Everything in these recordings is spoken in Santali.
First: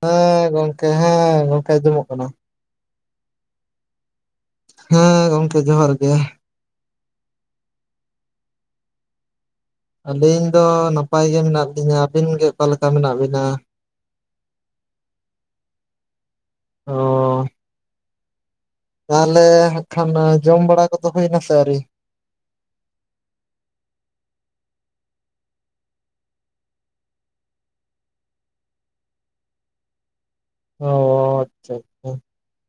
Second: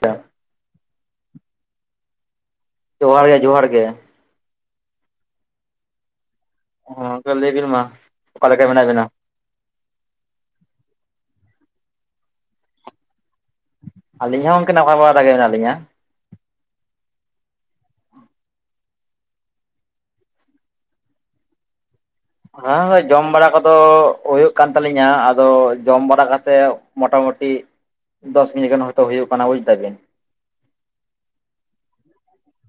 ᱦᱮᱸ ᱜᱚᱝᱠᱮ ᱦᱮᱸ ᱜᱚᱝᱠᱮ ᱫᱩᱲᱩᱵ ᱠᱟᱱᱟ ᱡᱚᱦᱟᱸᱲ ᱜᱮ ᱡᱚᱦᱟᱸᱲ ᱜᱮ ᱦᱮᱸ ᱜᱚᱝᱠᱮ ᱡᱚᱦᱟᱸᱨ ᱜᱮ ᱜᱚᱝᱠᱮ ᱞᱟᱹᱭ ᱵᱤᱱ ᱢᱟ ᱚᱠᱟᱞᱮᱠᱟ ᱢᱮᱱᱟᱜ ᱵᱤᱱᱟ ᱟᱹᱞᱤᱧ ᱫᱚ ᱱᱟᱯᱟᱭ ᱜᱮ ᱢᱮᱱᱟᱜ ᱞᱤᱧᱟᱹ ᱟᱹᱵᱤᱱ ᱜᱮ ᱚᱠᱟᱞᱮᱠᱟ ᱢᱮᱱᱟᱜ ᱵᱤᱱᱟ ᱟᱹᱞᱤᱧ ᱦᱚᱸ ᱜᱚᱝᱠᱮ ᱱᱟᱯᱟᱭ ᱵᱟᱲᱟ ᱜᱮ ᱢᱮᱱᱟᱜ ᱞᱤᱧᱟ ᱚᱻ ᱛᱟᱦᱚᱞᱮ ᱦᱟᱜ ᱠᱷᱟᱱ ᱡᱚᱢ ᱵᱟᱲᱟ ᱠᱚᱫᱚ ᱦᱩᱭᱱᱟᱥᱮ ᱟᱹᱣᱨᱤ? ᱦᱚᱸ ᱦᱚᱸ ᱡᱚᱢ ᱵᱟᱲᱟ ᱠᱚᱫᱚ ᱦᱩᱭᱩᱜ ᱠᱟᱱ ᱛᱟᱹᱞᱤᱧᱟ ᱟᱫᱚ ᱡᱚᱢ ᱵᱟᱲᱟ ᱠᱟᱛᱮᱜ ᱢᱳᱴᱟᱢᱩᱴᱤ ᱫᱚᱥ ᱠᱤᱡᱤ ᱜᱟᱱ ᱦᱚᱭᱛᱳ ᱦᱩᱭᱩᱜ ᱠᱟᱱᱟ ᱵᱩᱡᱽ ᱫᱟᱵᱤᱱ ᱚ ᱟᱪᱪᱷᱟ ᱟᱪᱪᱷᱟ᱾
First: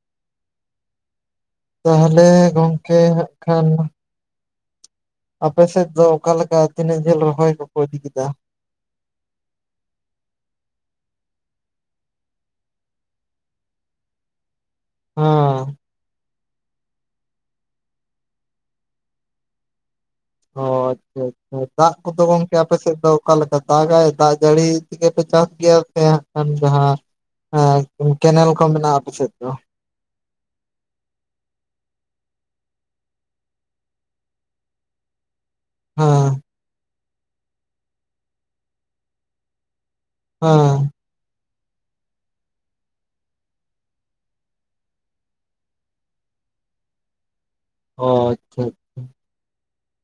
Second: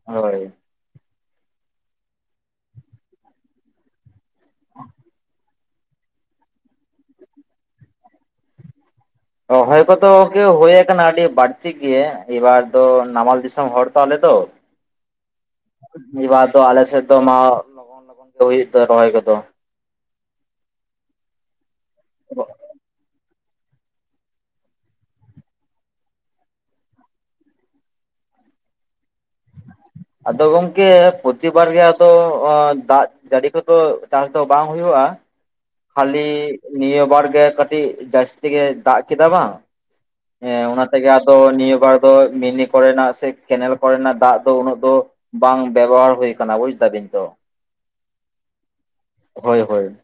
ᱦᱳᱭ ᱛᱟᱦᱚᱞᱮ ᱜᱚᱝᱠᱮ ᱦᱟᱸᱜ ᱠᱷᱟᱱ [inaudible] ᱟᱯᱮ ᱥᱮᱫ ᱫᱚ ᱚᱠᱟᱠᱟ ᱛᱤᱱᱟᱹᱜ ᱡᱷᱟᱹᱞ ᱨᱚᱦᱚᱭ ᱠᱚᱠᱚ ᱤᱫᱤ ᱠᱮᱫᱟ? ᱨᱚᱦᱚᱭ ᱠᱚᱫᱚ ᱦᱩᱭ ᱟᱠᱟᱱᱟ ᱟᱹᱰᱤ ᱵᱟᱹᱲᱛᱤ ᱜᱮ ᱮᱵᱟᱨ ᱫᱚ ᱱᱟᱢᱟᱞ ᱫᱤᱥᱚᱢ ᱦᱚᱲ ᱼᱼ ᱛᱚ ᱟᱞᱮ ᱫᱚ ᱦᱮᱸ ᱱᱤᱭᱮᱵᱟᱨ ᱫᱚ ᱟᱞᱮ ᱥᱮᱫ ᱫᱚ ᱢᱟ ᱞᱚᱜᱚᱱ ᱞᱚᱜᱚᱱ ᱜᱮ ᱦᱩᱭᱩᱜ ᱫᱚ ᱨᱚᱦᱚᱭ ᱠᱚᱫᱚ ᱚ ᱟᱪᱪᱷᱟ ᱟᱪᱪᱷᱟ ᱫᱟᱜ ᱠᱚᱫᱚ ᱜᱚᱝᱠᱮ ᱟᱯᱮᱥᱮᱫ ᱫᱚ ᱚᱠᱟᱞᱮᱠᱟ ᱫᱟᱜᱟᱭ ᱫᱟᱜ ᱡᱟᱹᱲᱤ ᱛᱮᱜᱮ ᱯᱮ ᱪᱟᱥ ᱜᱮᱭᱟ ᱥᱮ ᱠᱷᱟᱱ ᱡᱟᱦᱟᱸ ᱦᱮᱸ ᱠᱮᱱᱮᱞ ᱠᱚ ᱢᱮᱱᱟᱜᱼᱟ ᱟᱯᱮ ᱥᱮᱫ ᱫᱚ ᱟᱫᱚ ᱜᱚᱝᱠᱮ ᱯᱨᱚᱛᱤᱵᱟᱨ ᱜᱮ ᱟᱫᱚ ᱫᱟᱜ ᱜᱟᱹᱰᱤ ᱠᱚᱫᱚ ᱪᱟᱥ ᱫᱚ ᱵᱟᱝ ᱦᱩᱭᱩᱜᱼᱟ ᱠᱷᱟᱹᱞᱤ ᱦᱮᱸ ᱱᱤᱭᱟᱹ ᱵᱟᱨ ᱜᱮ ᱠᱟᱹᱴᱤᱡ ᱡᱟᱹᱥᱛᱤ ᱜᱮᱭ ᱫᱟᱜ ᱠᱮᱫᱟ ᱵᱟᱝ ᱦᱮᱸ ᱚᱱᱟ ᱮᱜᱟ ᱟᱫᱚ ᱱᱤᱭᱟᱹ ᱵᱟᱨ ᱫᱚ ᱢᱤᱱᱤ ᱠᱚᱨᱮᱱᱟᱜ ᱥᱮ ᱠᱮᱱᱮᱞ ᱠᱚᱨᱮᱱᱟᱜ ᱫᱟᱜ ᱫᱚ ᱩᱱᱟᱹᱜ ᱫᱚᱼᱼ ᱵᱟᱝ ᱵᱮᱵᱚᱦᱟᱨ ᱦᱩᱭ ᱟᱠᱟᱱᱟᱱᱟ ᱵᱩᱡ ᱫᱟ ᱵᱤᱱ ᱛᱚ᱾ ᱚᱻ ᱟᱪᱪᱷᱟ ᱦᱳᱭ ᱦᱳᱭ᱾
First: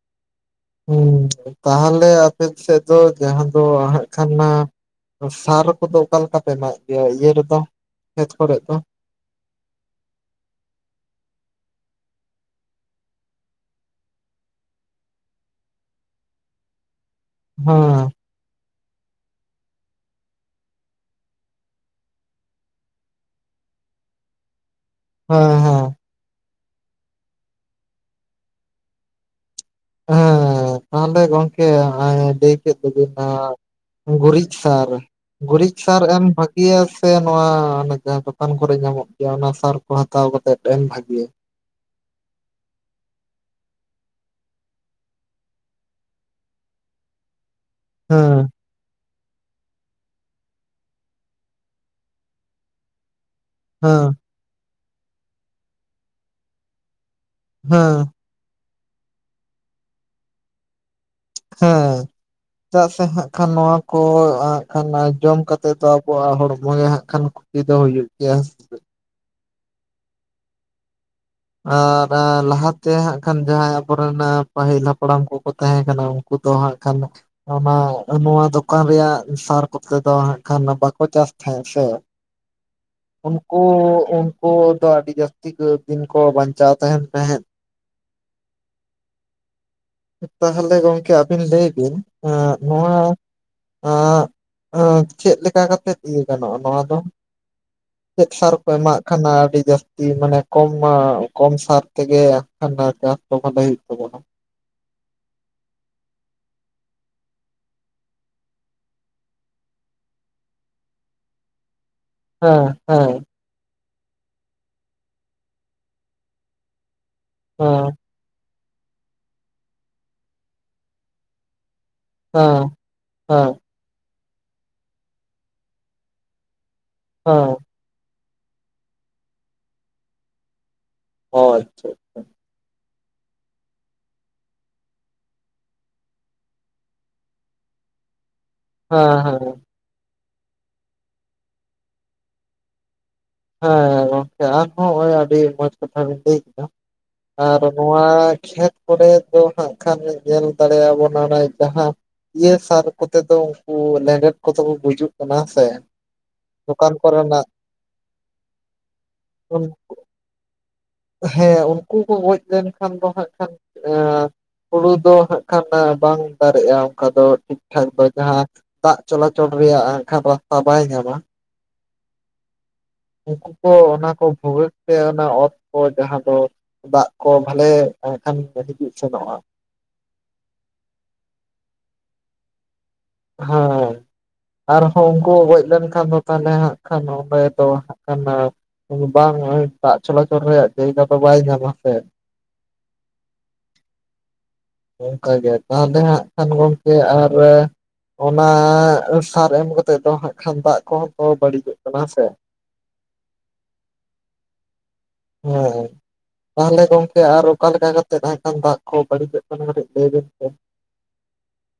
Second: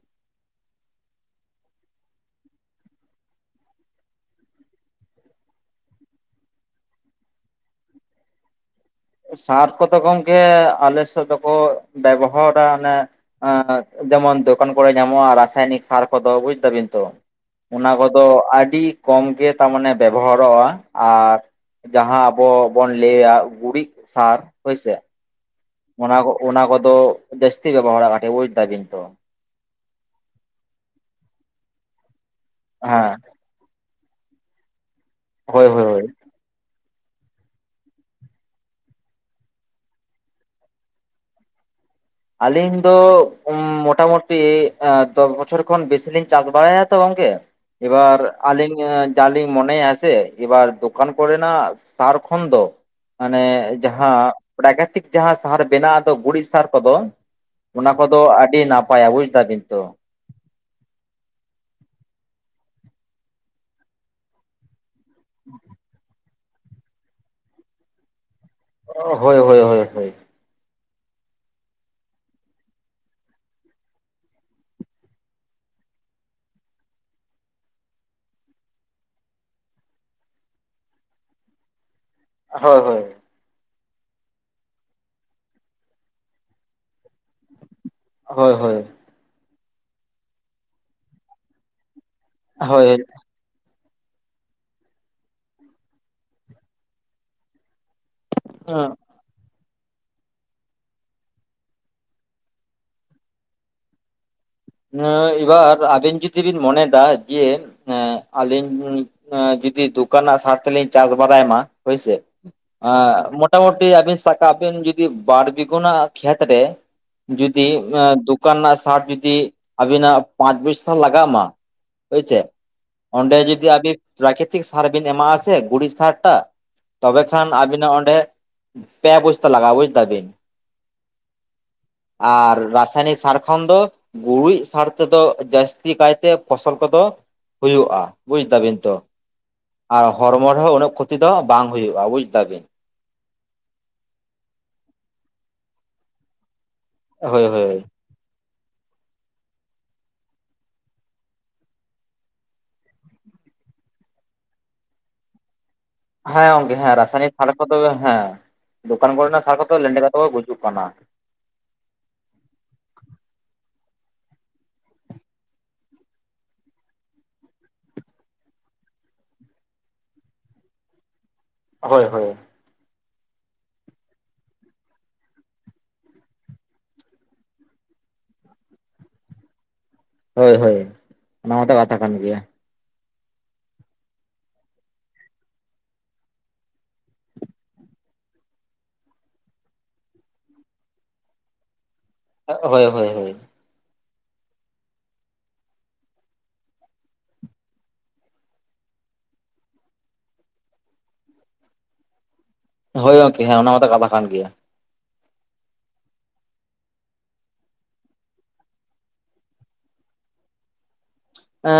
ᱦᱩᱸ ᱛᱟᱦᱚᱞᱮ ᱟᱯᱮ ᱥᱮᱫ ᱫᱚ ᱡᱟᱦᱟᱸ ᱫᱚ ᱟᱦᱟᱜ ᱠᱷᱟᱱ ᱢᱟᱼᱼ ᱥᱟᱨ ᱠᱚᱫᱚ ᱚᱠᱟ ᱞᱮᱠᱟ ᱯᱮ ᱮᱢᱟᱜ ᱜᱮᱭᱟ ᱤᱭᱟᱹ ᱨᱮᱫᱚ ᱠᱷᱮᱛ ᱠᱚᱨᱮᱫ ᱫᱚᱞ? ᱥᱟᱨ ᱠᱚᱫᱚ ᱜᱚᱢᱠᱮ ᱟᱞᱮ ᱥᱮᱫ ᱫᱚᱠᱚ ᱵᱮᱵᱚᱦᱟᱨᱟ ᱚᱱᱮ ᱡᱮᱢᱚᱱ ᱫᱚᱠᱟᱱ ᱠᱚᱨᱮ ᱧᱟᱢᱚᱜᱼᱟ ᱨᱟᱥᱟᱭᱚᱱᱤᱠ ᱥᱟᱨ ᱠᱚᱫᱚ ᱵᱩᱡ ᱫᱟᱵᱤᱱ ᱛᱚᱼᱼ ᱚᱱᱟ ᱦᱮᱸ ᱠᱚᱫᱚ ᱟᱹᱰᱤᱼᱼ ᱠᱚᱢ ᱜᱮ ᱛᱟᱨᱢᱟᱱᱮ ᱵᱮᱵᱚᱦᱟᱨᱚᱜᱼᱟ ᱟᱨ ᱡᱟᱦᱟᱸ ᱟᱵᱚ ᱵᱚᱱ ᱞᱟᱹᱭᱟ ᱜᱩᱨᱤᱡᱼᱼ ᱥᱟᱨ ᱦᱳᱭ ᱥᱮ ᱦᱮᱸ ᱦᱮᱸ ᱚᱱᱟ ᱠᱚ ᱚᱱᱟ ᱠᱚᱫᱚ ᱡᱟᱹᱥᱛᱤ ᱵᱮᱵᱚᱦᱟᱨᱟ ᱠᱟᱹᱴᱤᱡ ᱵᱩᱡᱽ ᱫᱟᱵᱤᱱ ᱛᱚ ᱦᱮᱸ ᱛᱟᱦᱚᱞᱮ ᱜᱚᱝᱠᱮ ᱞᱟᱹᱭ ᱠᱮᱫ ᱫᱚᱵᱤᱱ ᱦᱮᱸ ᱱᱟ ᱜᱩᱨᱤᱡ ᱥᱟᱨ ᱦᱳᱭ ᱜᱩᱨᱤᱡ ᱦᱳᱭ ᱥᱟᱨ ᱦᱳᱭ ᱮᱢ ᱵᱷᱟᱼᱼ ᱤᱭᱟ ᱥᱮ ᱱᱚᱣᱟ ᱮ ᱡᱟᱦᱟᱸ ᱫᱚᱠᱟᱱ ᱠᱚᱨᱮ ᱧᱟᱢᱚᱜ ᱜᱮᱭᱟ ᱚᱱᱟ ᱥᱟᱨ ᱠᱚ ᱦᱟᱛᱟᱣ ᱠᱟᱛᱮ ᱮᱢ ᱵᱷᱟᱜᱤᱭᱟ? ᱟᱞᱤᱧ ᱫᱚ ᱢᱚᱴᱟᱢᱩᱴᱤ ᱫᱚᱥ ᱵᱚᱪᱷᱚᱨ ᱠᱷᱚᱱ ᱵᱮᱥᱤ ᱞᱤᱧ ᱪᱟᱥ ᱵᱟᱲᱟᱭᱟ ᱛᱚ ᱜᱚᱝᱠᱮ ᱮᱵᱟᱨ ᱦᱮᱸ ᱟᱹᱞᱤᱧᱼᱼ ᱡᱤ ᱢᱚᱱᱮ ᱟᱥᱮ ᱮᱵᱟᱨ ᱫᱚᱠᱟᱱ ᱠᱚᱨᱮᱱᱟ ᱥᱟᱨᱠᱷᱚᱱ ᱫᱚ ᱢᱟᱱᱮᱻᱼ ᱦᱮᱸ ᱡᱟᱦᱟᱸ ᱯᱨᱟᱠᱛᱤᱠ ᱡᱟᱦᱟᱸ ᱥᱟᱦᱟᱨ ᱵᱮᱱᱟᱜᱼᱟ ᱫᱚ ᱜᱩᱨᱤᱡ ᱥᱟᱦᱟᱨ ᱠᱚᱫᱚᱼ ᱚᱱᱟ ᱦᱮᱸ ᱠᱚᱫᱚ ᱟᱹᱰᱤ ᱱᱟᱯᱟᱭᱟ ᱵᱩᱡᱽ ᱫᱟ ᱵᱤᱱ ᱛᱚ ᱦᱮᱸ ᱪᱮᱫᱟᱜ ᱥᱮ ᱦᱟᱸᱜ ᱠᱷᱟᱱ ᱱᱚᱣᱟ ᱠᱚᱼᱼ ᱠᱷᱟᱱ ᱡᱚᱢ ᱠᱟᱛᱮᱫ ᱫᱚ ᱟᱵᱚᱣᱟᱜ ᱦᱚᱲᱢᱚ ᱜᱮ ᱦᱟᱸᱜ ᱠᱷᱟᱱ ᱠᱷᱩᱛᱤ ᱫᱚ ᱦᱩᱭᱩᱜ ᱜᱮᱭᱟ ᱦᱮᱥᱮ ᱚ ᱦᱳᱭ ᱦᱳᱭ ᱦᱳ ᱦᱳᱭ᱾ ᱟᱨ ᱞᱟᱦᱟᱛᱮ ᱦᱟᱸᱜ ᱠᱷᱟᱱ ᱡᱟᱦᱟᱸᱭ ᱟᱵᱚᱨᱮᱱ ᱯᱟᱹᱦᱤᱞ ᱦᱟᱯᱲᱟᱢ ᱠᱚᱠᱚ ᱛᱟᱦᱮᱸ ᱠᱟᱱᱟ ᱠᱩᱫᱚ ᱠᱚ ᱦᱟᱸᱜ ᱠᱷᱟᱱ ᱚᱱᱟ ᱱᱚᱣᱟ ᱫᱚᱠᱟᱱ ᱨᱮᱭᱟᱜ ᱥᱟᱨ ᱠᱚᱛᱮ ᱫᱚ ᱦᱟᱜ ᱠᱷᱟᱱ ᱵᱟᱠᱚ ᱪᱟᱥ ᱛᱟᱦᱮᱸᱜ ᱥᱮ ᱦᱳᱭ ᱦᱳᱭ᱾ ᱩᱱᱠᱩ ᱩᱱᱠᱩ ᱫᱚ ᱟᱹᱰᱤ ᱡᱟᱹᱥᱛᱤ ᱠᱚ ᱫᱤᱱ ᱠᱚ ᱵᱟᱧᱪᱟᱣ ᱛᱟᱦᱮᱱ ᱛᱟᱦᱮᱫ ᱦᱳᱭ ᱦᱳᱭ᱾ ᱛᱟᱦᱞᱮ ᱜᱚᱝᱠᱮ ᱟᱹᱵᱤᱱ ᱞᱟᱹᱭ ᱵᱤᱱ ᱮᱸᱜ ᱱᱚᱣᱟ ᱦᱳᱭ ᱮᱸᱜ, ᱮᱸᱻ ᱪᱮᱫ ᱞᱮᱠᱟ ᱠᱟᱛᱮᱫ ᱤᱭᱟᱹ ᱜᱟᱱᱚᱜᱼᱟ ᱱᱚᱣᱟ ᱫᱚ ᱪᱮᱫ ᱥᱟᱨ ᱠᱚ ᱮᱢᱟᱜ ᱠᱟᱱᱟ ᱟᱹᱰᱤ ᱡᱟᱹᱥᱛᱤ ᱢᱟᱱᱮ ᱠᱚᱢ ᱠᱚᱢ ᱥᱟᱨ ᱛᱮᱜᱮ ᱪᱟᱥ ᱠᱚ ᱵᱷᱟᱞᱮ ᱦᱩᱭᱩᱜ ᱛᱟᱵᱚᱱᱟ᱾ ᱦᱮ ᱮᱵᱟᱨ ᱟᱵᱤᱱ ᱡᱩᱫᱤ ᱵᱤᱱ ᱢᱚᱱᱮᱭᱮᱫᱟ ᱡᱮ ᱦᱮᱸ ᱟᱞᱤᱧ ᱡᱩᱫᱤ ᱫᱚᱠᱟᱱ ᱱᱟᱜ ᱥᱟᱨ ᱛᱮᱞᱤᱧ ᱪᱟᱥ ᱵᱟᱲᱟᱭ ᱢᱟ ᱦᱳᱭᱥᱮ ᱦᱮᱸ ᱦᱮᱸ ᱮᱸ ᱢᱳᱴᱟᱢᱩᱴᱤ ᱟᱹᱵᱤᱱ ᱥᱟᱠᱟᱜ ᱵᱤᱱ ᱡᱩᱫᱤ ᱵᱟᱨ ᱵᱤᱜᱩᱱᱟᱜ ᱠᱷᱮᱛᱨᱮ ᱡᱩᱫᱤ ᱦᱮᱸ ᱫᱚᱠᱟᱱ ᱨᱮᱱᱟᱜ ᱥᱟᱨ ᱡᱩᱫᱤ ᱟᱵᱤᱱᱟᱜ ᱯᱟᱸᱪ ᱵᱚᱥᱛᱟ ᱞᱟᱜᱟᱜ ᱢᱟ᱾ ᱦᱳᱭ ᱥᱮ ᱦᱮᱸ ᱚᱸᱰᱮ ᱦᱮᱸ ᱡᱩᱫᱤ ᱟᱵᱤᱱ ᱯᱨᱟᱠᱨᱤᱛᱤᱠ ᱥᱟᱨ ᱵᱤᱱ ᱮᱢᱟᱜ ᱟᱥᱮ ᱜᱩᱨᱤᱡ ᱥᱟᱨ ᱴᱟ ᱛᱚᱵᱮ ᱠᱷᱟᱱ ᱦᱮᱸ ᱟᱹᱵᱤᱱᱟᱜ ᱚᱸᱰᱮ ᱯᱮ ᱵᱚᱥᱛᱟ ᱞᱟᱜᱟᱜᱼᱟ ᱵᱩᱡ ᱫᱟᱵᱤᱱ᱾ ᱚ ᱟᱪᱪᱷᱟ ᱟᱪᱪᱷᱟ᱾ ᱟᱨ ᱨᱟᱥᱟᱭᱱᱤᱠ ᱥᱟᱨ ᱠᱷᱚᱱ ᱫᱚ ᱜᱩᱨᱤᱡ ᱥᱟᱨ ᱛᱮᱫᱚ ᱡᱟᱹᱥᱛᱤ ᱠᱟᱭᱛᱮ ᱯᱷᱚᱥᱚᱞ ᱠᱚᱫᱚ ᱦᱩᱭᱩᱜᱼᱟ ᱵᱩᱡ ᱫᱟ ᱵᱤᱱ᱾ ᱦᱮᱸ ᱦᱮᱸ ᱟᱨ ᱦᱚᱲᱢᱚ ᱨᱮᱦᱚᱸ ᱩᱱᱟᱹᱜ ᱠᱷᱚᱛᱤ ᱫᱚ ᱵᱟᱝ ᱦᱩᱭᱩᱜᱼᱟ ᱵᱩᱡᱽ ᱫᱟ ᱵᱤᱱ᱾ ᱦᱮᱸ ᱜᱚᱝᱠᱮ ᱟᱨᱦᱚᱸ ᱦᱚᱜᱼᱟᱹᱰᱤ ᱢᱚᱸᱡᱽ ᱠᱟᱛᱷᱟ ᱵᱮᱤᱱ ᱞᱟᱹᱭ ᱠᱮᱫᱟ᱾ ᱦᱳᱭ ᱟᱨ ᱦᱳᱭ ᱱᱚᱣᱟ ᱠᱷᱮᱛ ᱠᱚᱨᱮ ᱫᱚ ᱦᱟᱸᱜ ᱠᱷᱟᱱ ᱧᱮᱞ ᱫᱟᱲᱮᱭᱟᱵᱚᱱ ᱦᱟᱱᱮ ᱡᱟᱦᱟᱸ ᱤᱭᱟᱹ ᱥᱟᱨ ᱠᱚᱛᱮ ᱫᱚ ᱩᱱᱠᱩ ᱞᱮᱸᱰᱮᱫ ᱠᱚᱛᱮ ᱠᱚ ᱜᱩᱡᱩᱜ ᱠᱟᱱᱟ ᱦᱮᱸ ᱥᱮ᱾ ᱦᱮᱸ ᱜᱚᱝᱠᱮ ᱫᱚᱠᱟᱱ ᱦᱮᱸ ᱨᱟᱥᱟᱭᱚᱱᱤᱠ ᱠᱚᱨᱮᱱᱟᱜ ᱥᱟᱨ ᱠᱚᱫᱚ ᱦᱮᱸ ᱫᱚᱠᱟᱱ ᱠᱚᱨᱮᱱᱟᱜ ᱥᱟᱨ ᱠᱚᱫᱚ ᱞᱮᱸᱰᱮ ᱠᱟᱛᱮ ᱠᱚ ᱜᱩᱡᱩᱜ ᱠᱟᱱᱟ᱾ ᱦᱮᱸ ᱩᱱᱠᱩ ᱠᱚ ᱜᱚᱡ ᱞᱮᱱᱠᱷᱟᱱ ᱫᱚ ᱦᱟᱸᱷ ᱠᱷᱟᱱ ᱮᱸ ᱦᱩᱲᱩ ᱫᱚ ᱦᱟᱸᱜ ᱠᱷᱟᱱ ᱵᱟᱝ ᱫᱟᱨᱮᱜᱼᱟ ᱚᱱᱠᱟ ᱫᱚ ᱴᱷᱤᱠ ᱴᱷᱟᱠ ᱫᱚ ᱡᱟᱦᱟᱸ ᱫᱟᱜ ᱪᱚᱞᱟᱪᱚᱞ ᱨᱮᱭᱟᱜ ᱟᱠᱷᱟ ᱨᱟᱥᱛᱟ ᱵᱟᱭ ᱧᱟᱢᱟ᱾ ᱦᱳᱭ ᱦᱳᱭ ᱩᱜᱠᱩ ᱠᱚ ᱚᱱᱟ ᱠᱚ ᱵᱷᱩᱜᱟᱹᱜ ᱛᱮ ᱚᱱᱟ ᱚᱛ ᱠᱚ ᱡᱟᱦᱟᱸ ᱫᱚ ᱫᱟᱜ ᱠᱚ ᱵᱷᱟᱞᱮ ᱮᱸᱰᱮᱠᱷᱟᱱ ᱦᱤᱡᱩᱜ ᱥᱮᱱᱚᱜᱼᱟ᱾ ᱦᱳᱭ ᱦᱳᱭ ᱚᱱᱟ ᱢᱟᱛᱚ ᱠᱟᱛᱷᱟ ᱠᱟᱱ ᱜᱮᱭᱟ᱾ ᱦᱮᱸ ᱟᱨᱦᱚᱸ ᱩᱝᱠᱩ ᱜᱚᱡ ᱞᱮᱱᱠᱷᱟᱱ ᱫᱚ ᱛᱟᱦᱞᱮ ᱦᱟᱸᱜ ᱠᱷᱟᱱ ᱚᱸᱰᱮ ᱫᱚ ᱦᱟᱸᱜ ᱠᱟᱱᱟ ᱵᱟᱝ ᱱᱚᱜᱼᱚᱭ ᱫᱟᱜ ᱪᱚᱞᱟᱪᱚᱞ ᱨᱮᱭᱟᱜ ᱡᱟᱭᱜᱟ ᱫᱚ ᱵᱟᱭ ᱧᱟᱢᱟ ᱥᱮ᱾ ᱦᱳᱭ ᱦᱳᱭ ᱦᱳᱭ᱾ ᱚᱝᱠᱟ ᱜᱮ ᱛᱟᱦᱞᱮ ᱦᱟᱸᱜ ᱠᱷᱟᱱ ᱜᱚᱝᱠᱮ ᱟᱨ ᱚᱱᱟ ᱥᱟᱨ ᱮᱢ ᱠᱟᱛᱮᱜ ᱫᱚ ᱦᱟᱸᱜ ᱠᱷᱟᱱ ᱫᱟᱜ ᱠᱚᱦᱚᱸ ᱛᱚ ᱵᱟᱹᱲᱤᱡᱚᱜ ᱠᱟᱱᱟ ᱦᱮᱸᱥᱮ᱾ ᱦᱳᱭ ᱜᱚᱝᱠᱮ ᱦᱮᱸ ᱚᱱᱟ ᱢᱟᱛᱚ ᱠᱟᱛᱷᱟ ᱠᱟᱱ ᱜᱮᱭᱟ᱾ ᱦᱮᱸ ᱦᱮ ᱛᱟᱦᱞᱮ ᱜᱚᱝᱠᱮ ᱟᱨ ᱚᱠᱟ ᱞᱮᱠᱟ ᱠᱟᱛᱮᱜ ᱦᱟᱸᱜ ᱠᱟᱱ ᱫᱟᱜ ᱠᱚ ᱵᱟᱹᱲᱤᱡᱚᱜ ᱠᱟᱱᱟ ᱠᱟᱹᱴᱤᱡ ᱞᱟᱹᱭᱵᱤᱱ ᱥᱮ? ᱮᱸ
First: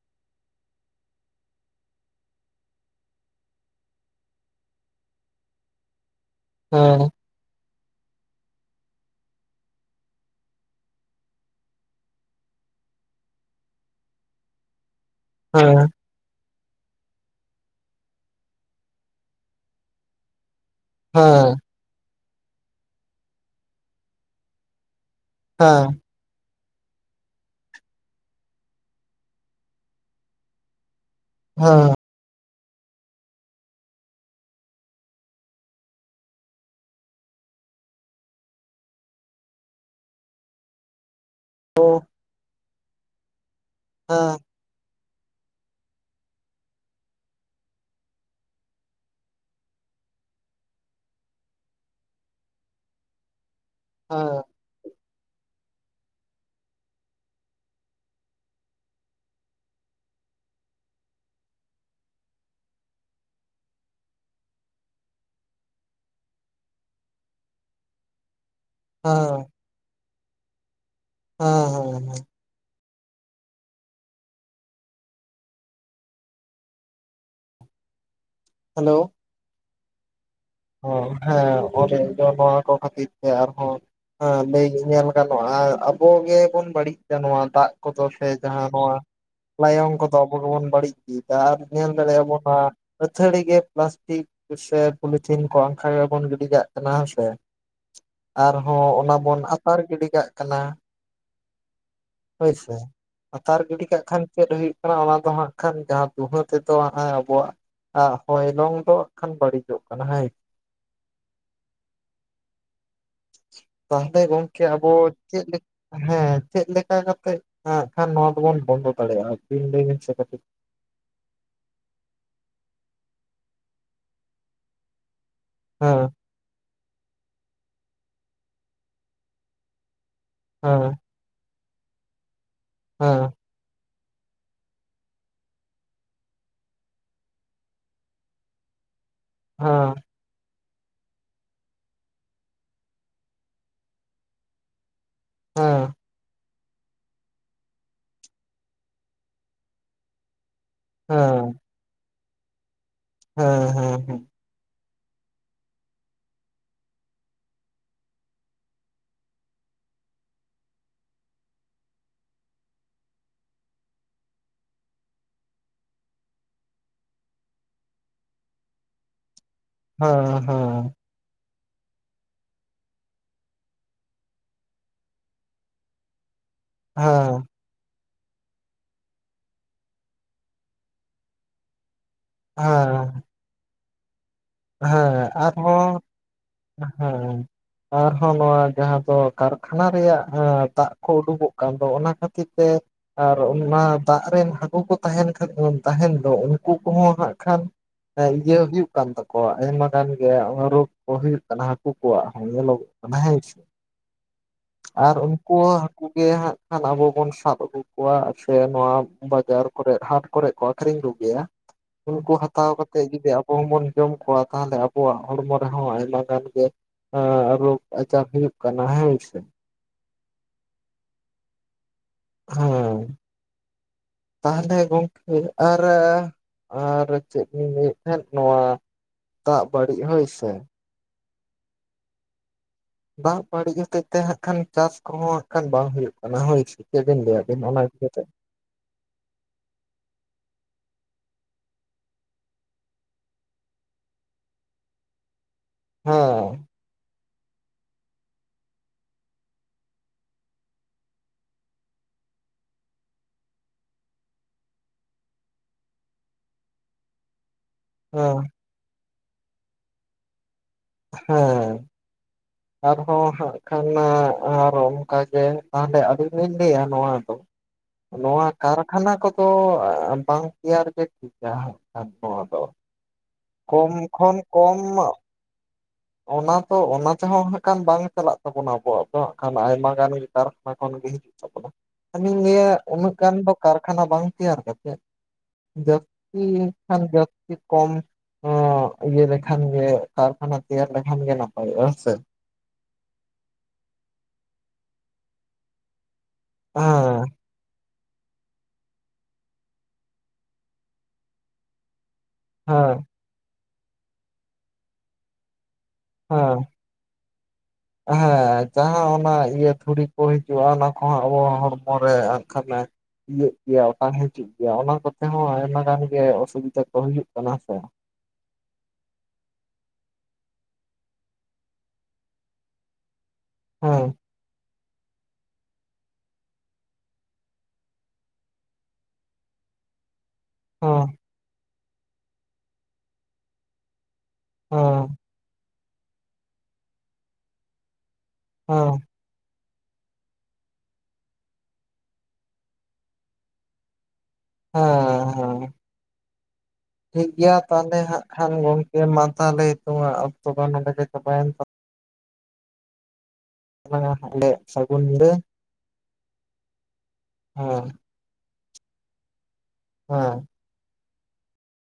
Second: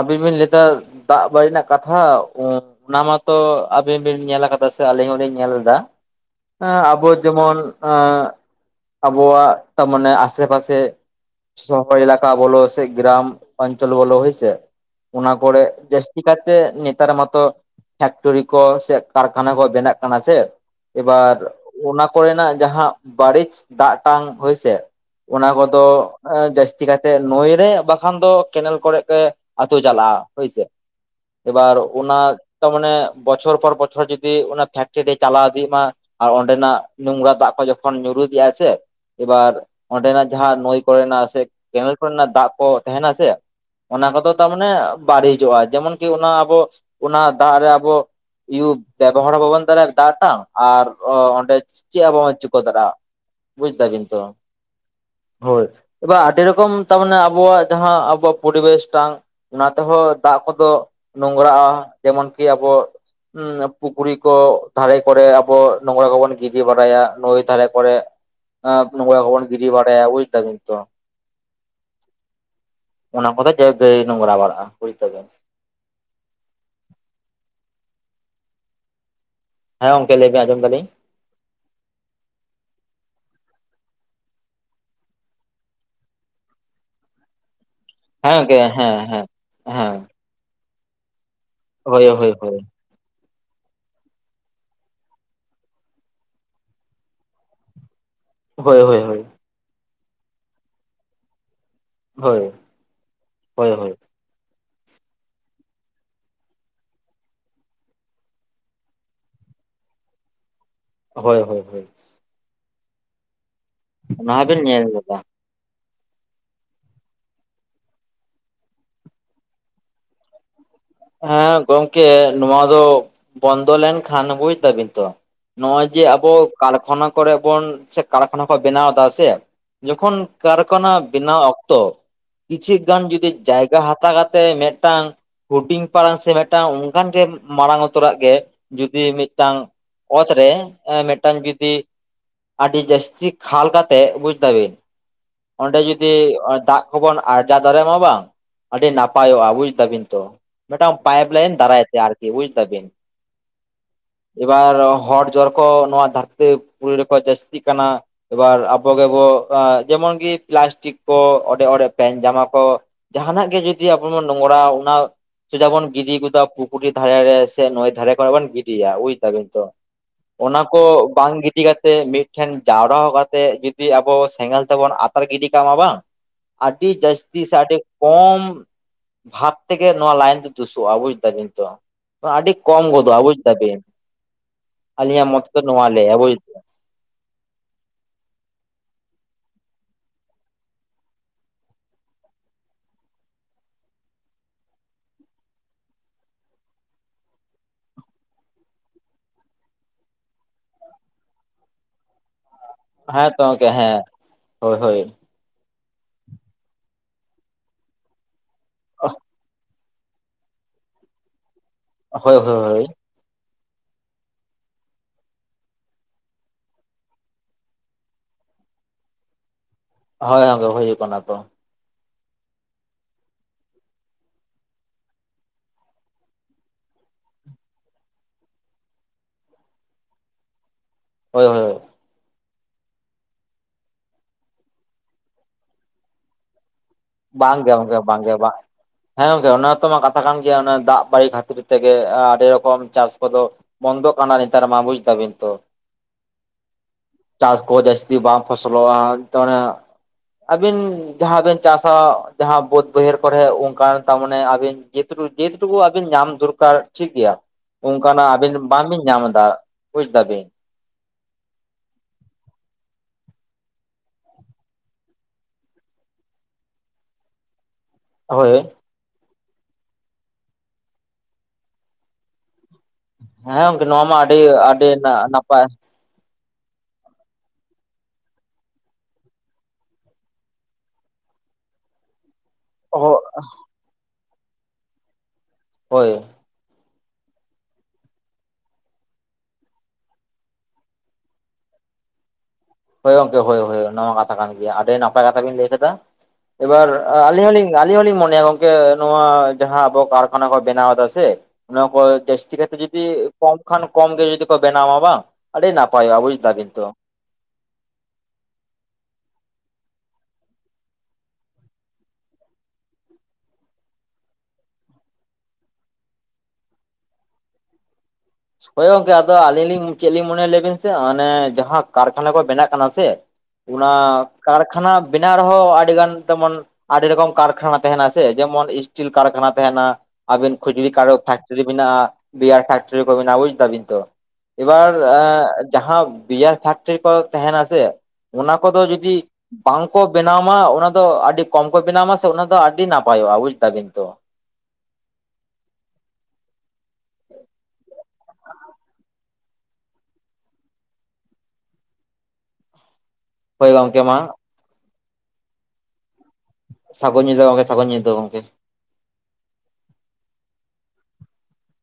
ᱟᱵᱤᱱ ᱵᱤᱱ ᱞᱟᱹᱭ ᱫᱟ ᱫᱟᱜ ᱵᱟᱲᱤᱡ ᱨᱮᱱᱟᱜ ᱠᱟᱛᱷᱟ᱾ ᱚᱱᱟ ᱢᱟᱛᱚ ᱟᱵᱤᱱ ᱵᱤᱱ ᱧᱮᱞ ᱟᱠᱟᱫᱟ ᱥᱮ ᱟᱹᱞᱤᱧ ᱦᱚᱞᱤᱧ ᱧᱮᱞ ᱮᱫᱟ ᱦᱮᱸ ᱟᱵᱚ ᱡᱮᱢᱚᱱ ᱮᱸ ᱟᱵᱚᱣᱟᱜ ᱛᱟᱢᱟᱱᱮ ᱟᱥᱮ ᱯᱟᱥᱮ᱾ ᱥᱚᱦᱚᱨ ᱮᱞᱟᱠᱟ ᱵᱚᱞᱳ ᱥᱮ ᱜᱨᱟᱢ ᱚᱧᱪᱚᱞ ᱵᱚᱞᱳ ᱦᱚᱭ ᱥᱮ ᱚᱱᱟ ᱠᱚᱨᱮ ᱦᱮᱸ ᱡᱮᱥ ᱛᱤ ᱠᱟᱭᱛᱮ ᱧᱮᱛᱟᱨ ᱢᱟᱛᱚ ᱯᱷᱮᱠᱴᱨᱤ ᱠᱚ ᱥᱮ ᱠᱟᱹᱨᱠᱷᱟᱱᱟ ᱠᱚ ᱵᱮᱱᱟᱜ ᱠᱟᱱᱟ ᱥᱮ᱾ ᱮᱵᱟᱨ ᱦᱮᱸ ᱚᱱᱟ ᱠᱚᱨᱮᱱᱟᱜ ᱡᱟᱦᱟᱸ ᱵᱟᱹᱲᱤᱪ ᱫᱟᱜᱴᱟᱝ ᱦᱳᱭᱥᱮ᱾ ᱚᱱᱟ ᱦᱮᱸ ᱠᱚᱫᱚ ᱡᱟᱹᱥᱛᱤ ᱠᱟᱛᱮᱜ ᱱᱳᱭ ᱨᱮ ᱵᱟᱠᱷᱟᱱ ᱫᱚ ᱠᱮᱱᱮᱞ ᱠᱚᱨᱮᱜ ᱛᱮ ᱟᱹᱛᱩ ᱪᱟᱞᱟᱜᱼᱟ ᱦᱳᱭᱥᱮ ᱮᱵᱟᱨ ᱦᱮᱸ ᱚᱱᱟ ᱛᱟᱢᱟᱱᱮ ᱵᱚᱪᱷᱚᱨ ᱯᱚᱨ ᱵᱚᱪᱷᱚᱨ ᱡᱩᱚᱫᱤ ᱚᱱᱟ ᱯᱷᱮᱠᱴᱨᱤ ᱪᱟᱞᱟᱣ ᱤᱫᱤᱜ ᱢᱟ ᱟᱨ ᱚᱸᱰᱮᱱᱟᱜ ᱱᱚᱝᱨᱟ ᱫᱟᱜ ᱠᱚ ᱡᱚᱠᱷᱚᱱ ᱧᱩᱨᱩ ᱤᱫᱤᱜᱼᱟ ᱥᱮ᱾ ᱮᱵᱟᱨ ᱚᱸᱰᱮᱱᱟᱜ ᱡᱟᱦᱟᱸ ᱱᱳᱹᱭ ᱠᱚᱨᱮᱱᱟᱜ ᱥᱮ ᱳ ᱠᱮᱱᱮᱞ ᱠᱚᱨᱮᱱᱟᱜ ᱫᱟᱜ ᱠᱚ ᱛᱟᱦᱮᱱᱟ ᱥᱮ᱾ ᱚᱱᱟ ᱠᱚᱫᱚ ᱦᱮᱸ ᱛᱟᱢᱟᱱᱮ ᱵᱟᱹᱲᱤᱡᱚᱜᱼᱟ ᱡᱮᱢᱚᱱᱠᱤ ᱚᱱᱟ ᱟᱵᱚ ᱚᱱᱟ ᱫᱟᱜ ᱨᱮ ᱟᱵᱚ ᱤᱭᱩᱵ ᱵᱮᱵᱚᱦᱟᱨ ᱦᱚᱸ ᱵᱟᱵᱚᱱ ᱛᱟᱞᱮ ᱫᱟᱜ ᱴᱟᱝ ᱟᱨ ᱚᱸᱰᱮ ᱪᱮᱜ ᱦᱚᱸᱵᱟᱚᱱ ᱪᱤᱠᱟᱹ ᱫᱟᱲᱮᱜᱼᱟ᱾ ᱵᱩᱡ ᱫᱟᱵᱤᱱ ᱛᱚ᱾ ᱦᱮᱸ ᱦᱳᱭ ᱮᱵᱟᱨ ᱟᱹᱰᱤ ᱨᱚᱠᱚᱢ ᱛᱟᱢᱟᱱᱮ ᱟᱵᱚᱣᱟᱜ ᱡᱟᱦᱟᱸ ᱟᱵᱚ ᱯᱚᱨᱤᱵᱮᱥᱴᱟᱝ ᱚᱱᱟ ᱛᱮᱦᱚᱸ ᱫᱟᱜ ᱠᱚᱫᱚ ᱱᱚᱝᱨᱟᱜᱼᱟ ᱡᱮᱢᱚᱱ ᱠᱤ ᱟᱵᱚ ᱦᱩᱸ ᱯᱩᱠᱷᱨᱤ ᱠᱚ ᱫᱷᱟᱨᱮ ᱠᱚᱨᱮ ᱟᱵᱚ ᱱᱚᱝᱨᱟ ᱠᱚᱵᱚᱱ ᱜᱤᱰᱤ ᱵᱟᱲᱟᱭᱟ ᱱᱟᱹᱭ ᱫᱷᱟᱨᱮ ᱠᱚᱨᱮᱜ᱾ ᱟᱸ ᱱᱚᱝᱨᱟ ᱠᱚᱵᱚᱱ ᱦᱮᱸ ᱜᱤᱰᱤ ᱵᱟᱰᱟᱭᱟ ᱵᱩᱡ ᱫᱟᱵᱤᱱ ᱛᱚ᱾ ᱦᱩᱸ ᱦᱩᱸ ᱦᱩᱸ ᱚᱱᱟ ᱠᱚᱫᱚ [unintelligible] ᱱᱳᱝᱨᱟ ᱵᱟᱲᱟᱜᱼᱟ ᱦᱮᱞᱳ ᱦᱮ ᱜᱚᱝᱠ ᱞᱟᱹᱭ ᱵᱮᱱ ᱟᱸᱡᱚᱢ ᱫᱟᱞᱤᱧ᱾ ᱚ ᱦᱮᱸ ᱚᱸᱰᱮ ᱫᱚ ᱱᱚᱣᱟ ᱠᱚ ᱠᱷᱟᱹᱛᱤᱨ ᱛᱮ ᱟᱨᱦᱚᱸ ᱦᱮᱸ ᱞᱟᱹᱭ ᱧᱮᱞ ᱜᱟᱱᱚᱜᱼᱟ ᱟᱵᱚ ᱜᱮᱵᱚᱱ ᱵᱟᱹᱲᱤᱡᱫᱟ ᱱᱚᱣᱟ ᱫᱟᱜ᱾ ᱠᱚᱫᱚ ᱥᱮ ᱦᱮᱸ ᱜᱚᱝᱠᱮ ᱡᱟᱦᱟᱸ ᱦᱮᱸ ᱱᱚᱣᱟ ᱦᱮᱸ ᱞᱟᱭᱚᱝ ᱦᱮᱸ ᱠᱚᱫᱚ ᱵᱚ ᱜᱮ ᱵᱚᱱ ᱵᱟᱹᱲᱤᱡ ᱤᱫᱤᱭᱫᱟ ᱟᱨ ᱧᱮᱞ ᱦᱳᱭ ᱫᱟᱲᱮᱟᱜ ᱦᱳᱭ ᱟᱵᱚᱱ ᱟᱸ ᱱᱚᱣᱟ ᱦᱳᱭ ᱟᱹᱛᱷᱟᱹᱲᱤ ᱜᱮ ᱯᱞᱟᱥᱴᱤᱠ ᱥᱮ ᱯᱩᱞᱤ ᱛᱷᱤᱱ ᱠᱚ ᱟᱝᱠᱷᱟ ᱜᱮ ᱵᱚᱱ ᱜᱤᱰᱤ ᱠᱟᱜ ᱠᱟᱱᱟ ᱦᱮᱸᱥᱮ ᱦᱳᱭ ᱟᱨᱦᱚᱸ ᱦᱳᱭ ᱚᱱᱟ ᱦᱳᱭ ᱦᱳᱭ ᱵᱚᱱ ᱟᱨ ᱜᱤᱰᱤ ᱠᱟᱜ ᱠᱟᱱᱟ ᱦᱳᱭ ᱥᱮ ᱟᱛᱟᱨ ᱦᱳᱭ ᱜᱤᱰᱤ ᱠᱟᱜ ᱠᱷᱟᱱ ᱪᱮᱫ ᱦᱩᱭᱩᱜ ᱠᱟᱱᱟ ᱚᱱᱟ ᱫᱚ ᱦᱟᱸᱜ ᱠᱷᱟᱱ ᱡᱟᱦᱟᱸ ᱫᱩᱦᱟᱹ ᱛᱮᱫᱚ [unintelligible] ᱟᱵᱚᱣᱟᱜ ᱟ ᱦᱚᱭᱞᱚᱝ ᱫᱚ ᱟᱜ-ᱠᱷᱟᱱ ᱵᱟᱹᱲᱤᱡᱚᱜ ᱠᱟᱱᱟ ᱦᱮᱸ ᱦᱳᱭ ᱦᱳᱭ ᱦᱳᱭ ᱛᱟᱦᱚᱞᱮ ᱚᱱᱟ ᱦᱚᱸᱵᱤᱱ ᱜᱚᱝᱠᱮ ᱧᱮᱞ ᱟᱵᱚ ᱞᱮᱫᱟ ᱪᱮᱫ ᱞᱮᱠᱟ ᱦᱮᱸ ᱪᱮᱫ ᱞᱮᱠᱟ ᱠᱟᱛᱮᱜ ᱱᱟᱜ-ᱠᱷᱟᱱ ᱱᱚᱣᱟ ᱫᱚᱵᱚᱱ ᱵᱚᱱᱫᱚ ᱫᱟᱲᱮᱭᱟᱜᱼᱟᱵᱤᱱ ᱞᱟᱹᱭ ᱵᱤᱱ ᱥᱮ ᱠᱟᱹᱴᱤᱡ ᱦᱮᱸ ᱜᱚᱝᱠᱮ ᱱᱚᱣᱟ ᱫᱚ ᱵᱚᱱᱫᱚ ᱞᱮᱱᱠᱷᱟᱱ ᱵᱩᱡ ᱫᱟᱵᱤᱱ ᱛᱚ ᱱᱚᱜ-ᱚᱭ ᱡᱮ ᱦᱮᱸ ᱟᱵᱚ ᱠᱟᱨᱠᱷᱟᱱᱟ ᱠᱚᱨᱮ ᱵᱚᱱ ᱥᱮ ᱠᱟᱨᱠᱷᱟᱱᱟ ᱠᱚ ᱵᱮᱱᱟᱣ ᱮᱫᱟ ᱥᱮ ᱡᱚᱠᱷᱚᱱ ᱠᱟᱨᱠᱷᱟᱱᱟ ᱦᱮᱸ ᱵᱮᱱᱟᱣ ᱚᱠᱛᱚ ᱠᱤᱪᱷᱩ ᱜᱟᱱ ᱦᱮᱸ ᱡᱩᱫᱤ ᱡᱟᱭᱜᱟ ᱦᱟᱛᱟᱣ ᱠᱟᱛᱮ ᱢᱤᱫᱴᱟᱝ ᱦᱩᱰᱤᱧ ᱯᱟᱨᱟᱝ ᱥᱮ ᱢᱤᱫᱴᱟᱝ ᱚᱱᱠᱟᱱ ᱜᱮ ᱢᱟᱲᱟᱝ ᱩᱛᱟᱹᱨᱟᱜ ᱜᱮ ᱡᱩᱫᱤ ᱢᱤᱫ ᱢᱤᱫᱴᱟᱝ ᱦᱮᱸ ᱚᱛ ᱨᱮ ᱮᱸ ᱢᱤᱫᱴᱟᱝ [unintelligible] ᱟᱹᱰᱤ ᱡᱟᱹᱥᱛᱤ ᱠᱷᱟᱞ ᱠᱟᱛᱮ ᱵᱩᱡ ᱫᱟᱵᱤᱱ ᱚᱸᱰᱮ ᱦᱮᱸ ᱡᱩᱫᱤ ᱫᱟᱜ ᱠᱚ ᱵᱚᱱ ᱟᱨᱡᱟᱣ ᱫᱟᱲᱮᱭᱟᱜ ᱢᱟ ᱵᱟᱝ ᱟᱹᱰᱤ ᱱᱟᱯᱟᱭᱚᱜᱼᱟ ᱵᱩᱡ ᱫᱟᱵᱤᱱ ᱛᱚ ᱢᱤᱫᱴᱟᱝ ᱯᱟᱭᱤᱯ ᱦᱮᱸ ᱞᱟᱭᱤᱱ ᱫᱟᱨᱟᱭ ᱛᱮ ᱟᱨᱠᱤ ᱵᱩᱡᱽ ᱫᱟᱵᱤᱱ ᱦᱮᱸ ᱦᱮᱸ ᱦᱮᱸ ᱮᱵᱟᱨ ᱦᱚᱲ ᱡᱚᱨ ᱠᱚ ᱱᱚᱣᱟ ᱫᱷᱟᱹᱨᱛᱤ ᱯᱩᱨᱤ ᱨᱮᱠᱚ ᱡᱟᱹᱥᱛᱤᱜ ᱠᱟᱱᱟ ᱮᱵᱟᱨ ᱟᱵᱚ ᱜᱮᱵᱚ ᱮᱸ ᱡᱮᱢᱚᱱ ᱜᱮ ᱯᱞᱟᱥᱴᱤᱠ ᱠᱚ ᱚᱲᱮᱡ ᱚᱲᱮᱡ ᱯᱮᱱᱴ ᱡᱟᱢᱟ ᱠᱚ ᱡᱟᱦᱱᱟᱜ ᱜᱮ ᱡᱩᱫᱤ ᱟᱵᱚ ᱱᱚᱝᱨᱟ ᱚᱱᱟ ᱪᱮᱫᱟᱜ ᱵᱚᱱ ᱜᱤᱰᱤ ᱜᱚᱫᱟ ᱯᱩᱠᱷᱨᱤ ᱫᱷᱟᱨᱮ ᱨᱮ ᱥᱮ ᱱᱟᱹᱭ ᱫᱷᱟᱨᱮ ᱠᱚᱨᱮ ᱵᱚᱱ ᱜᱤᱰᱤᱭᱟ ᱵᱩᱡᱽ ᱫᱟᱵᱤᱱ ᱛᱚ ᱦᱮᱸ ᱚᱱᱟ ᱠᱚ ᱵᱟᱝ ᱜᱤᱰᱤ ᱠᱟᱛᱮ ᱢᱤᱫ ᱴᱷᱮᱱ ᱡᱟᱣᱨᱟ ᱠᱟᱛᱮ ᱡᱩᱫᱤ ᱟᱵᱚ ᱥᱮᱸᱜᱮᱞ ᱛᱮᱵᱚᱱ ᱟᱛᱟᱨ ᱜᱤᱰᱤ ᱠᱟᱜᱼᱟ ᱵᱟᱝ [inaudible] ᱟᱹᱰᱤ ᱡᱟᱹᱥᱛᱤ ᱦᱮᱸ ᱥᱮ ᱟᱹᱰᱤ ᱠᱚᱢ ᱵᱷᱟᱵ ᱛᱮᱜᱮ ᱱᱚᱣᱟ ᱞᱟᱭᱤᱱ ᱫᱩᱥᱚᱜ-ᱟ ᱵᱩᱡᱽ ᱫᱟᱵᱤᱱ ᱛᱚ ᱟᱹᱰᱤ ᱦᱮᱸ ᱠᱚᱢ ᱜᱚᱫᱚᱜᱼᱟ ᱦᱮᱸ ᱵᱩᱡᱽ ᱫᱟᱵᱤᱱ ᱦᱮᱸ ᱟᱞᱤᱧᱟᱜ ᱢᱚᱛ ᱛᱮ ᱱᱚᱣᱟ ᱟᱨᱦᱚᱸ ᱞᱟᱹᱭᱟᱭ ᱵᱩᱡᱽ ᱫᱟᱢ ᱦᱮᱸ ᱟᱨᱦᱚᱸ ᱱᱚᱣᱟ ᱡᱟᱦᱟᱸ ᱫᱚ ᱠᱟᱨᱠᱷᱟᱱᱟ ᱨᱮᱭᱟᱜ ᱮᱸ ᱫᱟᱜ ᱠᱚ ᱩᱰᱩᱠᱚᱜ ᱠᱟᱱ ᱫᱚ ᱚᱱᱟ ᱠᱷᱟᱹᱛᱤᱨ ᱛᱮ ᱟᱨ ᱚᱱᱟ ᱫᱟᱜ ᱨᱮᱱ ᱦᱟᱹᱠᱩ ᱠᱚ ᱛᱟᱦᱮᱱ ᱠᱷᱟᱱ ᱛᱟᱦᱮᱱ ᱫᱚ ᱩᱱᱠᱩ ᱠᱚᱦᱚᱸ ᱦᱟᱸᱜ ᱠᱷᱟᱱ ᱮᱸ ᱤᱭᱟᱹ ᱦᱩᱭᱩᱜ ᱠᱟᱱ ᱛᱟ ᱠᱚ ᱟᱭᱢᱟ ᱜᱟᱱ ᱜᱮ ᱨᱳᱜᱽ ᱠᱚ ᱦᱩᱭᱩᱜ ᱠᱟᱱᱟ ᱦᱟᱹᱠᱩ ᱠᱚᱣᱟᱜ ᱦᱚᱸ ᱧᱮᱞᱚᱜ ᱦᱮᱸ ᱛᱚ ᱜᱚᱝᱠᱮ ᱦᱮᱸ ᱦᱳᱭ ᱦᱳᱭ ᱟᱨ ᱦᱟᱹᱠᱩ ᱦᱚᱸ ᱦᱟᱹᱠᱩ ᱜᱮ ᱦᱟᱸᱜ ᱠᱷᱟᱱ ᱟᱵᱚ ᱵᱚᱱ ᱥᱟᱵ ᱟᱹᱜᱩ ᱠᱚᱣᱟ ᱥᱮ ᱱᱚᱣᱟ ᱵᱟᱡᱟᱨ ᱠᱚᱨᱮ ᱦᱟᱴ ᱠᱚᱨᱮ ᱠᱚ ᱟᱠᱷᱨᱤᱧ ᱠᱚᱜᱮᱭᱟ ᱩᱱᱠᱩ ᱦᱳᱭ ᱦᱟᱛᱟᱣ ᱦᱳᱭ ᱦᱳᱭ ᱠᱟᱛᱮᱫ ᱡᱩᱫᱤ ᱟᱵᱚ ᱦᱚᱸᱵᱚᱱ ᱡᱚᱢ ᱠᱚᱣᱟ ᱛᱟᱦᱚᱞᱮ ᱟᱵᱚᱣᱟ ᱦᱚᱲᱢᱚ ᱨᱮᱦᱚᱸ ᱟᱭᱢᱟ ᱜᱟᱱ ᱜᱮ ᱟᱨ ᱨᱳᱜ ᱟᱡᱟᱨ ᱦᱩᱭᱩᱠᱟᱱᱟ ᱦᱮᱸ ᱥᱮ ᱦᱳᱭ ᱚᱱᱟᱜᱮ ᱦᱤᱡᱩᱜ ᱠᱟᱱᱟ ᱛᱚ ᱦᱮᱸ ᱛᱟᱦᱚᱞᱮ ᱜᱚᱝᱠᱮ ᱟᱨ ᱟᱨ ᱪᱮᱫ ᱤᱧ ᱞᱟᱹᱭᱮᱫ ᱛᱟᱦᱮᱸᱱ ᱱᱚᱣᱟ ᱫᱟᱸ ᱵᱟᱹᱲᱤᱡ ᱦᱚᱭᱥᱮ ᱦᱳᱭ ᱦᱳᱭ ᱦᱳᱭ ᱫᱟᱸ ᱵᱟᱹᱲᱤᱡ ᱦᱚᱛᱮᱡ ᱛᱮ ᱦᱟᱸᱜ ᱠᱷᱟᱱ ᱪᱟᱥ ᱠᱚᱦᱚᱸ ᱦᱟᱸ ᱠᱷᱟᱱ ᱵᱟᱝ ᱦᱩᱭᱩᱜ ᱠᱟᱱᱟ ᱦᱳᱭᱥᱮ ᱵᱟᱝ ᱜᱮ ᱚᱱᱠᱟ ᱵᱟᱝ ᱜᱮ ᱵᱟᱝ ᱦᱮᱸ ᱜᱚᱝᱠᱮ ᱚᱱᱟ ᱛᱚ ᱢᱟ ᱠᱟᱛᱷᱟ ᱠᱟᱱ ᱜᱮᱭᱟ ᱫᱟᱸ ᱵᱟᱝ ᱠᱷᱟᱹᱛᱤᱨ ᱛᱮᱜᱮ ᱟᱹᱰᱤ ᱨᱚᱠᱚᱢ ᱪᱟᱥ ᱠᱚᱫᱚᱻᱻ ᱵᱚᱱᱫᱚ ᱠᱟᱱᱟ ᱱᱮᱛᱟᱨ ᱢᱟ ᱵᱩᱡ ᱫᱟᱵᱤᱱ ᱛᱚ ᱦᱮᱸ ᱪᱟᱥ ᱠᱚ ᱡᱟᱹᱥᱛᱤ ᱵᱟᱝ ᱯᱷᱚᱥᱚᱞᱚᱜᱼᱟ ᱛᱮ ᱟᱹᱵᱤᱱ ᱡᱟᱦᱟᱸᱵᱤᱱ ᱪᱟᱥᱟ ᱡᱟᱦᱟᱸ ᱵᱟᱹᱫᱽ ᱵᱟᱹᱭᱦᱟᱹᱲ ᱠᱚᱨᱮ ᱚᱱᱠᱟᱱ ᱛᱟ ᱢᱟᱱᱮ ᱟᱹᱵᱤᱱ ᱡᱮ ᱡᱮᱴᱩᱠᱩ ᱟᱵᱤᱱ ᱧᱟᱢ ᱫᱚᱨᱠᱟᱨ ᱴᱷᱤᱠ ᱜᱮᱭᱟ ᱚᱱᱠᱟᱱᱟᱜ ᱦᱮᱸ ᱟᱵᱤᱱ ᱵᱟᱝ ᱵᱤᱱ ᱧᱟᱢ ᱮᱫᱟ ᱵᱩᱡ ᱫᱟᱵᱤᱱ ᱦᱮᱸ ᱟᱨᱦᱚᱸ ᱦᱟᱸᱜ ᱠᱷᱟᱱ ᱟᱨ ᱚᱱᱠᱟᱜᱮ ᱛᱟᱦᱚᱞᱮ ᱟᱹᱞᱤᱧ ᱞᱤᱧ ᱞᱟᱹᱭᱟ ᱱᱚᱣᱟ ᱫᱚ ᱱᱚᱣᱟ ᱦᱳᱭ ᱠᱟᱨ ᱦᱟᱱᱟ ᱠᱚᱫᱚ ᱵᱟᱝ ᱛᱮᱭᱟᱨ ᱜᱮ ᱴᱷᱤᱠᱟ ᱟᱵᱚ ᱫᱚ ᱦᱮᱸ ᱜᱚᱝᱠᱮ ᱠᱚᱢ ᱱᱚᱣᱟ ᱢᱟ ᱠᱷᱚᱱ ᱟᱹᱰᱤ ᱠᱚᱢ ᱟᱹᱰᱤ ᱱᱟᱯᱟᱭ ᱚᱱᱟ ᱛᱚ ᱚᱱᱟ ᱛᱮᱦᱚᱸ ᱦᱟᱸᱜ ᱠᱷᱟᱱ ᱵᱟᱝ ᱪᱟᱞᱟᱜ ᱛᱟᱵᱚᱱᱟ ᱟᱵᱚᱣᱟᱜ ᱫᱚ ᱦᱟᱸᱜ ᱠᱷᱟᱱ ᱟᱭᱢᱟ ᱜᱟᱱ ᱜᱮ ᱠᱟᱨᱟᱱᱟ ᱠᱷᱚᱱᱜᱮ [unintelligible] ᱞᱟᱹᱭᱟ ᱩᱱᱟᱹᱜ ᱜᱟᱱ ᱦᱳᱭ ᱫᱚ ᱠᱟᱨᱠᱷᱟᱱᱟ ᱵᱟᱝ ᱛᱮᱭᱟᱨ ᱠᱟᱛᱮᱫ ᱡᱻ ᱦᱮᱸ ᱠᱷᱟᱱ ᱡᱟᱹᱥᱛᱤ ᱠᱚᱢ ᱦᱳ ᱤᱭᱟᱹ ᱞᱮᱠᱷᱟᱱ ᱜᱮ ᱠᱟᱨᱠᱷᱟᱱᱟ ᱛᱮᱭᱟᱨ ᱞᱮᱠᱷᱟᱱ ᱜᱮ ᱱᱟᱯᱟᱭ ᱦᱮᱸᱥᱮ ᱦᱳᱭ ᱜᱚᱝᱠᱮ ᱦᱳᱭ ᱦᱳᱭ ᱚᱱᱟ ᱢᱟ ᱠᱟᱛᱷᱟ ᱠᱟᱱ ᱜᱮᱭᱟ ᱟᱹᱰᱤ ᱱᱟᱯᱟᱭ ᱠᱟᱛᱷᱟ ᱵᱤᱱ ᱞᱟᱹᱭ ᱠᱟᱫᱟ ᱮᱵᱟᱨ ᱦᱮᱸ ᱟᱹᱞᱤᱧ ᱦᱚᱸᱞᱤᱧ ᱟᱹᱞᱤᱧ ᱦᱚᱞᱤᱧ ᱢᱚᱱᱮᱭᱟ ᱜᱚᱝᱠᱮ ᱱᱚᱣᱟ ᱡᱟᱦᱟᱸ ᱟᱵᱚ ᱠᱟᱨᱠᱷᱟᱱᱟ ᱠᱚ ᱵᱮᱱᱟᱣ ᱫᱟ ᱥᱮ ᱚᱱᱟ ᱠᱚ ᱪᱤᱠᱟᱛᱮ ᱦᱮᱸ ᱡᱩᱫᱤ ᱠᱚᱢ ᱠᱷᱟᱱ ᱠᱚᱢ ᱜᱮ ᱡᱚᱫᱤ ᱠᱚ ᱵᱮᱱᱟᱣᱟ ᱵᱟᱝ ᱟᱹᱰᱤ ᱱᱟᱯᱟ-ᱟ ᱦᱮᱸ ᱵᱩᱡᱫᱟᱵᱤᱱ ᱛᱚ [inaudible] ᱦᱮᱸ ᱡᱟᱦᱟᱸ ᱚᱱᱟ ᱤᱭᱟᱹ ᱫᱷᱩᱲᱤ ᱠᱚ ᱦᱤᱡᱩᱜ-ᱟ ᱚᱱᱟ ᱠᱚᱦᱚᱸ ᱟᱵᱚ ᱦᱚᱲᱢᱚᱨᱮ ᱠᱷᱟᱱ ᱤᱭᱟᱹ ᱜᱮᱭᱟ ᱚᱴᱟᱝ ᱦᱤᱡᱩᱜ ᱜᱮᱭᱟ ᱚᱱᱟ ᱠᱚᱛᱮ ᱦᱚᱸ ᱟᱭᱢᱟ ᱜᱟᱱ ᱜᱮ ᱚᱥᱩᱵᱤᱫᱟ ᱠᱚ ᱦᱩᱭᱩᱜ ᱠᱟᱱᱟ ᱦᱮᱸᱥᱮ ᱦᱳᱭ ᱜᱚᱝᱠᱮ ᱟᱫᱚ ᱟᱹᱞᱤᱧ ᱞᱤᱧ ᱪᱮᱫ ᱞᱤᱧ ᱢᱚᱱᱮᱭᱟ ᱞᱟᱸᱭ ᱵᱤᱱ ᱥᱮ ᱦᱟᱱᱮ ᱡᱟᱦᱟᱸ ᱠᱟᱨᱠᱷᱟᱱᱟ ᱠᱚ ᱵᱮᱱᱟᱜ ᱠᱟᱱᱟ ᱥᱮ ᱚᱱᱟ ᱦᱮᱸ ᱠᱟᱨᱠᱷᱟᱱᱟ ᱵᱮᱱᱟᱣ ᱨᱮᱦᱚᱸ ᱟᱹᱰᱤ ᱜᱟᱱ ᱛᱮᱢᱚᱱ ᱟᱹᱰᱤ ᱨᱚᱠᱚᱢ ᱠᱟᱨᱠᱷᱟᱱᱟ ᱛᱟᱦᱮᱱᱟ ᱥᱮ ᱡᱮᱢᱚᱱ ᱤᱥᱴᱤᱞ ᱠᱟᱨᱠᱷᱟᱱᱟ ᱛᱟᱦᱮᱱᱟ ᱟᱵᱤᱱ ᱠᱟᱠᱷᱨᱮ ᱡᱩᱫᱤ ᱠᱟᱨᱚ ᱦᱮᱸ ᱯᱷᱮᱠᱴᱨᱤᱤ ᱢᱮᱱᱟᱜ-ᱟ ᱵᱤᱭᱟᱨ ᱯᱷᱮᱠᱴᱨᱤᱤ ᱠᱚᱵᱱᱟ ᱵᱩᱡ ᱫᱟᱵᱤᱱ ᱛᱚ ᱮᱵᱟᱨ ᱦᱮᱸ ᱡᱟᱦᱟᱸ ᱵᱤᱭᱟᱨ ᱯᱷᱮᱠᱴᱟᱨᱤ ᱠᱚ ᱛᱟᱦᱮᱱᱟᱥᱮ ᱚᱱᱟ ᱠᱚᱫᱚ ᱦᱮᱸ ᱡᱩᱫᱤ ᱵᱟᱝᱠᱚ ᱵᱮᱱᱟᱣᱢᱟ ᱚᱱᱟ ᱫᱚ ᱟᱹᱰᱤ ᱠᱚᱢ ᱠᱚ ᱵᱮᱱᱟᱣᱢᱟ ᱥᱮ ᱚᱱᱟ ᱫᱚ ᱟᱹᱰᱤ ᱱᱟᱯᱟᱭ-ᱟ ᱵᱩᱡ ᱫᱟᱵᱤᱱ ᱛᱚ ᱦᱮᱸ ᱦᱮᱸ ᱴᱷᱤᱠ ᱜᱮᱭᱟ ᱛᱟᱦᱚᱞᱮ ᱦᱟᱸᱜ ᱠᱷᱟᱱ ᱜᱚᱝᱠᱮ ᱢᱟ ᱛᱟᱦᱚᱞᱮ ᱱᱤᱛᱚᱜ-ᱟ ᱚᱠᱛᱚ ᱫᱚ ᱱᱚᱰᱮ ᱜᱮ ᱪᱟᱵᱟᱭᱮᱱ ᱛᱟᱞᱟᱝ-ᱟ ᱦᱳᱭ ᱜᱚᱝᱠᱮ ᱦᱮᱸ ᱢᱟ ᱛᱟᱦᱚᱞᱮ ᱥᱟᱹᱜᱩᱱ ᱧᱤᱫᱟᱹ ᱥᱟᱹᱜᱩᱱ ᱧᱤᱫᱟᱹ ᱜᱚᱝᱠᱮ ᱦᱮᱸ ᱥᱟᱹᱜᱩᱱ ᱧᱤᱫᱟᱹ ᱜᱚᱝᱠᱮ ᱦᱮᱸ